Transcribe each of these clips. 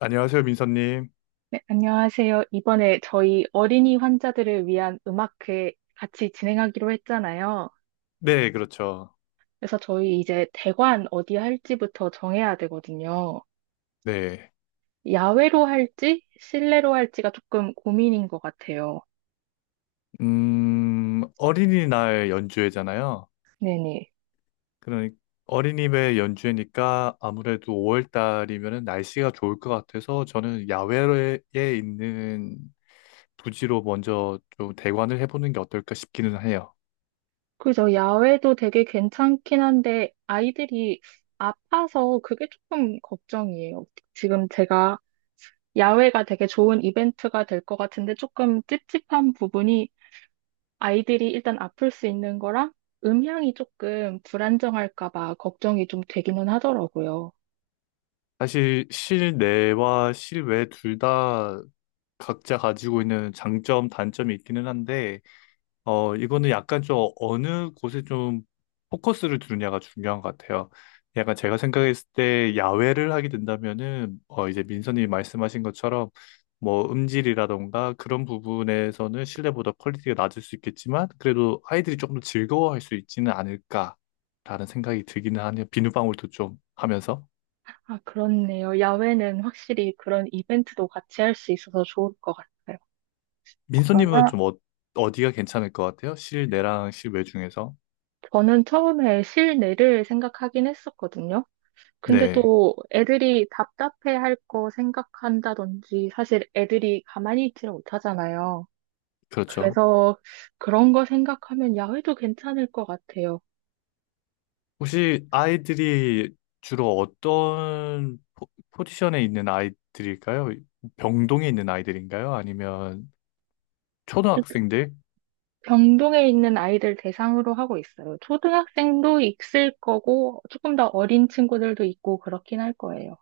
안녕하세요, 민서님. 네, 안녕하세요. 이번에 저희 어린이 환자들을 위한 음악회 같이 진행하기로 했잖아요. 네, 그렇죠. 그래서 저희 이제 대관 어디 할지부터 정해야 되거든요. 네. 야외로 할지, 실내로 할지가 조금 고민인 것 같아요. 어린이날 연주회잖아요. 네네. 그러니 어린이날 연주회니까 아무래도 5월 달이면 날씨가 좋을 것 같아서 저는 야외에 있는 부지로 먼저 좀 대관을 해보는 게 어떨까 싶기는 해요. 그래서 야외도 되게 괜찮긴 한데 아이들이 아파서 그게 조금 걱정이에요. 지금 제가 야외가 되게 좋은 이벤트가 될 것 같은데 조금 찝찝한 부분이 아이들이 일단 아플 수 있는 거랑 음향이 조금 불안정할까 봐 걱정이 좀 되기는 하더라고요. 사실 실내와 실외 둘 다 각자 가지고 있는 장점, 단점이 있기는 한데 이거는 약간 좀 어느 곳에 좀 포커스를 두느냐가 중요한 것 같아요. 약간 제가 생각했을 때 야외를 하게 된다면은, 이제 민선님이 말씀하신 것처럼 뭐 음질이라던가 그런 부분에서는 실내보다 퀄리티가 낮을 수 있겠지만, 그래도 아이들이 조금 더 즐거워할 수 있지는 않을까라는 생각이 들기는 하네요. 비누방울도 좀 하면서. 아, 그렇네요. 야외는 확실히 그런 이벤트도 같이 할 수 있어서 좋을 것 같아요. 민선님은 그러면 좀 어디가 괜찮을 것 같아요? 실내랑 실외 중에서. 저는 처음에 실내를 생각하긴 했었거든요. 근데 네, 또 애들이 답답해 할 거 생각한다든지 사실 애들이 가만히 있지를 못하잖아요. 그렇죠. 그래서 그런 거 생각하면 야외도 괜찮을 것 같아요. 혹시 아이들이 주로 어떤 포지션에 있는 아이들일까요? 병동에 있는 아이들인가요? 아니면 초등학생들? 병동에 있는 아이들 대상으로 하고 있어요. 초등학생도 있을 거고, 조금 더 어린 친구들도 있고, 그렇긴 할 거예요.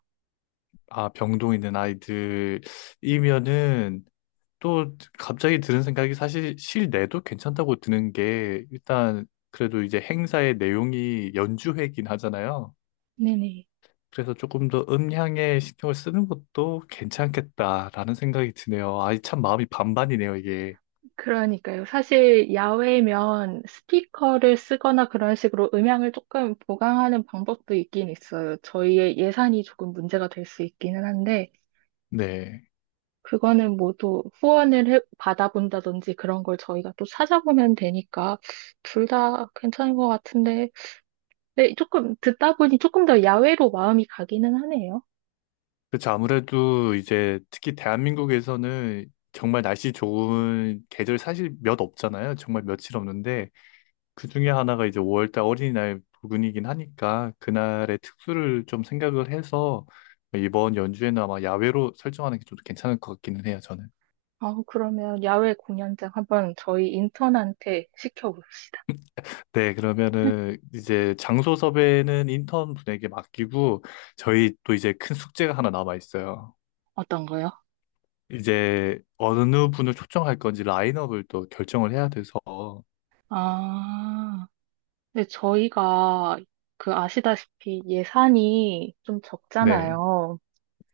아, 병동에 있는 아이들이면은 또 갑자기 드는 생각이 사실 실내도 괜찮다고 드는 게 일단 그래도 이제 행사의 내용이 연주회긴 하잖아요. 네네. 그래서 조금 더 음향에 신경을 쓰는 것도 괜찮겠다라는 생각이 드네요. 아이 참 마음이 반반이네요, 이게. 그러니까요. 사실 야외면 스피커를 쓰거나 그런 식으로 음향을 조금 보강하는 방법도 있긴 있어요. 저희의 예산이 조금 문제가 될 수 있기는 한데, 네. 그거는 모두 후원을 받아본다든지 그런 걸 저희가 또 찾아보면 되니까, 둘 다 괜찮은 것 같은데, 네, 조금 듣다 보니 조금 더 야외로 마음이 가기는 하네요. 그렇죠. 아무래도 이제 특히 대한민국에서는 정말 날씨 좋은 계절 사실 몇 없잖아요. 정말 며칠 없는데 그 중에 하나가 이제 5월달 어린이날 부근이긴 하니까 그날의 특수를 좀 생각을 해서 이번 연주에는 아마 야외로 설정하는 게 좀 괜찮을 것 같기는 해요. 저는. 아, 그러면 야외 공연장 한번 저희 인턴한테 시켜봅시다. 네, 그러면은 이제 장소 섭외는 인턴 분에게 맡기고 저희 또 이제 큰 숙제가 하나 남아 있어요. 어떤 거요? 이제 어느 분을 초청할 건지 라인업을 또 결정을 해야 돼서 아, 근데 저희가 그 아시다시피 예산이 좀 네, 적잖아요.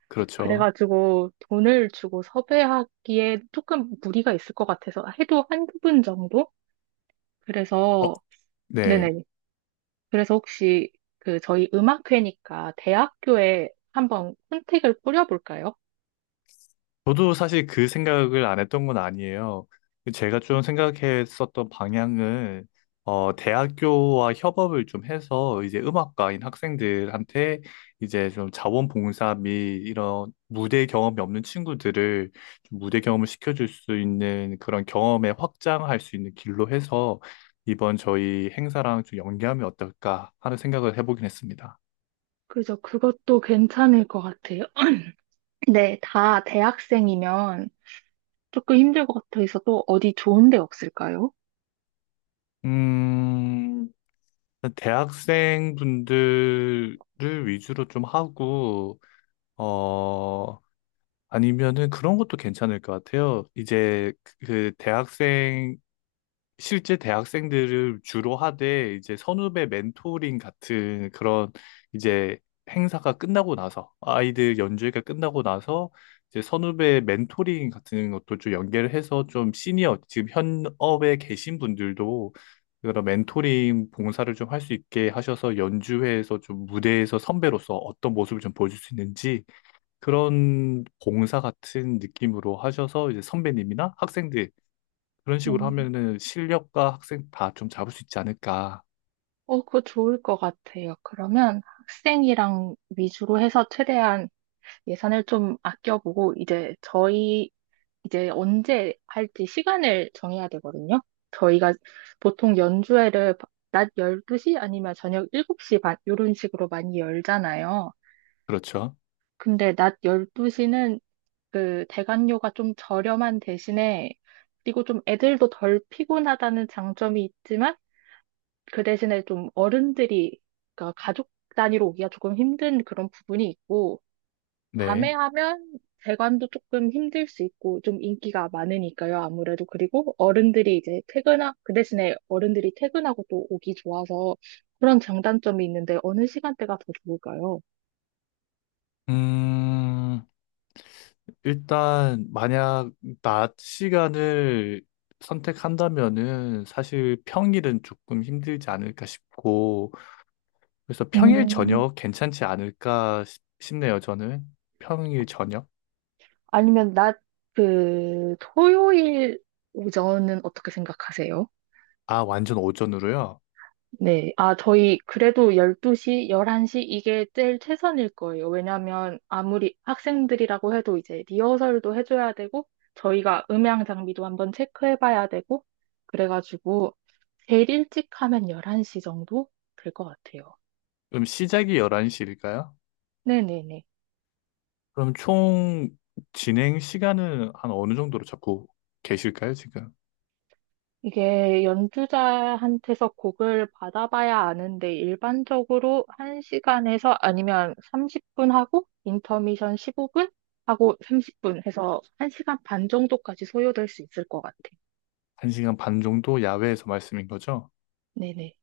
그렇죠. 그래가지고 돈을 주고 섭외하기에 조금 무리가 있을 것 같아서 해도 한 두 분 정도? 어, 그래서, 네. 네네. 그래서 혹시 그 저희 음악회니까 대학교에 한번 혼택을 뿌려볼까요? 저도 사실 그 생각을 안 했던 건 아니에요. 제가 좀 생각했었던 방향은, 대학교와 협업을 좀 해서 이제 음악과인 학생들한테 이제 좀 자원봉사 및 이런 무대 경험이 없는 친구들을 좀 무대 경험을 시켜줄 수 있는 그런 경험에 확장할 수 있는 길로 해서 이번 저희 행사랑 좀 연계하면 어떨까 하는 생각을 해보긴 했습니다. 그죠. 그것도 괜찮을 것 같아요. 네, 다 대학생이면 조금 힘들 것 같아서 또 어디 좋은 데 없을까요? 음, 대학생 분들을 위주로 좀 하고, 어, 아니면은 그런 것도 괜찮을 것 같아요. 그 실제 대학생들을 주로 하되 이제 선후배 멘토링 같은 그런 이제 행사가 끝나고 나서 아이들 연주회가 끝나고 나서 이제 선후배 멘토링 같은 것도 좀 연계를 해서 좀 시니어 지금 현업에 계신 분들도 그런 멘토링 봉사를 좀 할 수 있게 하셔서 연주회에서 좀 무대에서 선배로서 어떤 모습을 좀 보여줄 수 있는지 그런 봉사 같은 느낌으로 하셔서 이제 선배님이나 학생들 그런 식으로 음. 하면은 실력과 학생 다 좀 잡을 수 있지 않을까. 그거 좋을 것 같아요. 그러면 학생이랑 위주로 해서 최대한 예산을 좀 아껴보고, 이제 저희, 이제 언제 할지 시간을 정해야 되거든요. 저희가 보통 연주회를 낮 12시 아니면 저녁 7시 반, 이런 식으로 많이 열잖아요. 그렇죠. 근데 낮 12시는 그 대관료가 좀 저렴한 대신에, 그리고 좀 애들도 덜 피곤하다는 장점이 있지만, 그 대신에 좀 어른들이, 그러니까 가족 단위로 오기가 조금 힘든 그런 부분이 있고, 밤에 네. 하면 대관도 조금 힘들 수 있고, 좀 인기가 많으니까요, 아무래도. 그리고 어른들이 이제 그 대신에 어른들이 퇴근하고 또 오기 좋아서 그런 장단점이 있는데, 어느 시간대가 더 좋을까요? 음, 일단, 만약 낮 시간을 선택한다면은 사실 평일은 조금 힘들지 않을까 싶고, 그래서 평일 음, 저녁 괜찮지 않을까 싶네요, 저는. 평일 저녁? 아니면 낮, 그, 토요일 오전은 어떻게 생각하세요? 아, 완전 오전으로요? 네. 아, 저희 그래도 12시, 11시 이게 제일 최선일 거예요. 왜냐면 아무리 학생들이라고 해도 이제 리허설도 해줘야 되고, 저희가 음향 장비도 한번 체크해봐야 되고, 그래가지고 제일 일찍 하면 11시 정도 될 것 같아요. 그럼 시작이 11시일까요? 네네네. 그럼 총 진행 시간은 한 어느 정도로 잡고 계실까요, 지금? 이게 연주자한테서 곡을 받아봐야 아는데 일반적으로 1시간에서 아니면 30분 하고 인터미션 15분 하고 30분 해서 1시간 반 정도까지 소요될 수 있을 것 같아. 한시간반 정도 야외에서 말씀인 거죠? 네네.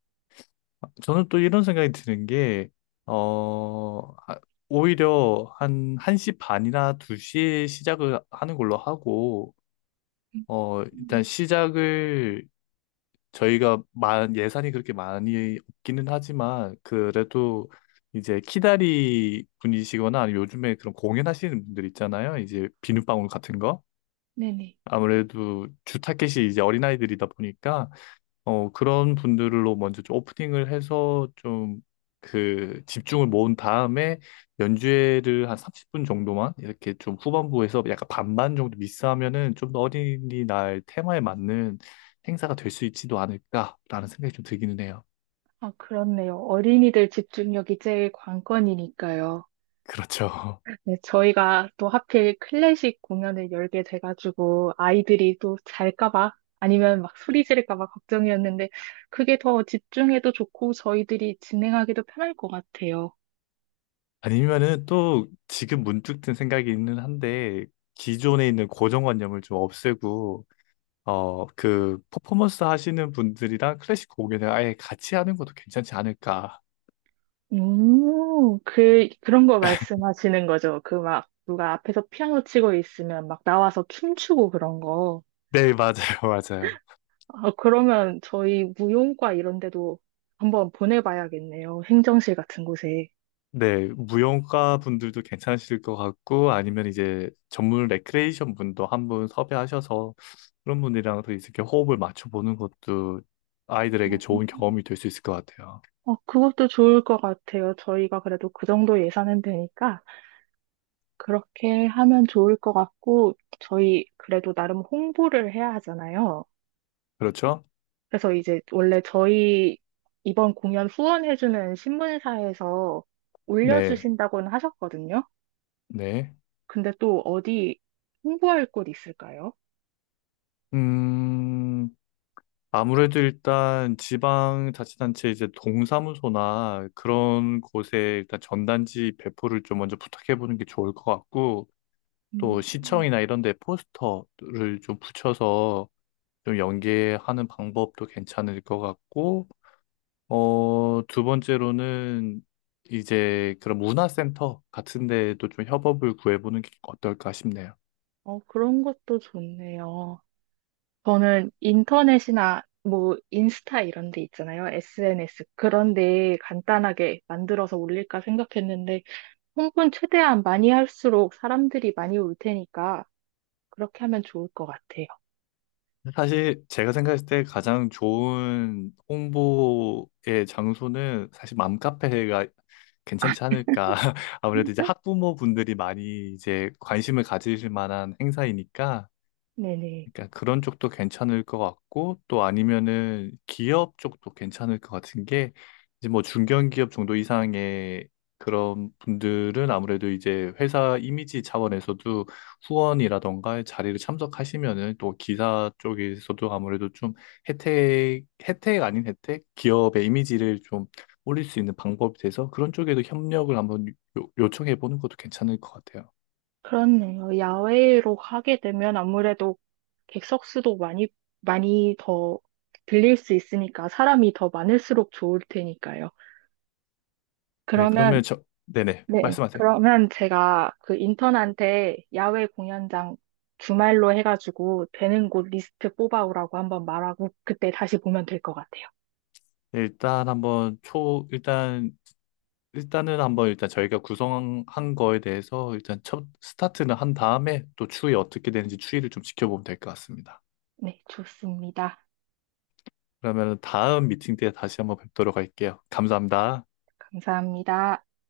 저는 또 이런 생각이 드는 게, 어, 아, 오히려 한 1시 반이나 2시에 시작을 하는 걸로 하고, 일단 음. 시작을 저희가 예산이 그렇게 많이 없기는 하지만, 그래도 이제 키다리 분이시거나 아니면 요즘에 그런 공연하시는 분들 있잖아요. 이제 비눗방울 같은 거. 네네. 아무래도 주 타겟이 이제 어린아이들이다 보니까, 그런 분들로 먼저 좀 오프닝을 해서 좀 그 집중을 모은 다음에 연주회를 한 30분 정도만 이렇게 좀 후반부에서 약간 반반 정도 미스하면은 좀 더 어린이날 테마에 맞는 행사가 될 수 있지도 않을까라는 생각이 좀 들기는 해요. 아, 그렇네요. 어린이들 집중력이 제일 관건이니까요. 그렇죠. 네, 저희가 또 하필 클래식 공연을 열게 돼가지고 아이들이 또 잘까봐 아니면 막 소리 지를까봐 걱정이었는데 그게 더 집중해도 좋고 저희들이 진행하기도 편할 것 같아요. 아니면은 또 지금 문득 든 생각이는 한데 기존에 있는 고정관념을 좀 없애고 퍼포먼스 하시는 분들이랑 클래식 공연을 아예 같이 하는 것도 괜찮지 않을까. 그런 거 말씀하시는 거죠. 그 막 누가 앞에서 피아노 치고 있으면 막 나와서 춤추고 그런 거. 네, 맞아요, 맞아요. 아, 그러면 저희 무용과 이런 데도 한번 보내봐야겠네요. 행정실 같은 곳에. 네, 무용가 분들도 괜찮으실 것 같고, 아니면 이제 전문 레크레이션 분도 한 분 섭외하셔서 그런 분들이랑 더 이렇게 호흡을 맞춰보는 것도 아이들에게 좋은 경험이 될 수 있을 것 같아요. 그것도 좋을 것 같아요. 저희가 그래도 그 정도 예산은 되니까 그렇게 하면 좋을 것 같고, 저희 그래도 나름 홍보를 해야 하잖아요. 그렇죠? 그래서 이제 원래 저희 이번 공연 후원해주는 신문사에서 네, 올려주신다고는 하셨거든요. 네. 근데 또 어디 홍보할 곳 있을까요? 음, 아무래도 일단 지방자치단체 이제 동사무소나 그런 곳에 일단 전단지 배포를 좀 먼저 부탁해보는 게 좋을 것 같고, 또 음, 시청이나 이런 데 포스터를 좀 붙여서 좀 연계하는 방법도 괜찮을 것 같고, 두 번째로는 이제 그런 문화센터 같은 데에도 좀 협업을 구해보는 게 어떨까 싶네요. 그런 것도 좋네요. 저는 인터넷이나 뭐 인스타 이런 데 있잖아요. SNS. 그런 데 간단하게 만들어서 올릴까 생각했는데 홍보는 최대한 많이 할수록 사람들이 많이 올 테니까 그렇게 하면 좋을 것 같아요. 사실 제가 생각했을 때 가장 좋은 홍보의 장소는 사실 맘카페가 괜찮지 않을까. 아무래도 이제 음, 학부모분들이 많이 이제 관심을 가지실 만한 행사이니까 네네. 그러니까 그런 쪽도 괜찮을 것 같고 또 아니면은 기업 쪽도 괜찮을 것 같은 게 이제 뭐 중견기업 정도 이상의 그런 분들은 아무래도 이제 회사 이미지 차원에서도 후원이라던가 자리를 참석하시면은 또 기사 쪽에서도 아무래도 좀 혜택 아닌 혜택? 기업의 이미지를 좀 올릴 수 있는 방법이 돼서 그런 쪽에도 협력을 한번 요청해 보는 것도 괜찮을 것 같아요. 그렇네요. 야외로 하게 되면 아무래도 객석 수도 많이, 많이 더 빌릴 수 있으니까 사람이 더 많을수록 좋을 테니까요. 네, 그러면 그러면 저, 네네, 네, 말씀하세요. 그러면 제가 그 인턴한테 야외 공연장 주말로 해가지고 되는 곳 리스트 뽑아오라고 한번 말하고 그때 다시 보면 될 것 같아요. 일단 한번 초, 일단, 일단은 한번 일단 저희가 구성한 거에 대해서 일단 첫 스타트는 한 다음에 또 추이 어떻게 되는지 추이를 좀 지켜보면 될 것 같습니다. 네, 좋습니다. 그러면 다음 미팅 때 다시 한번 뵙도록 할게요. 감사합니다. 감사합니다.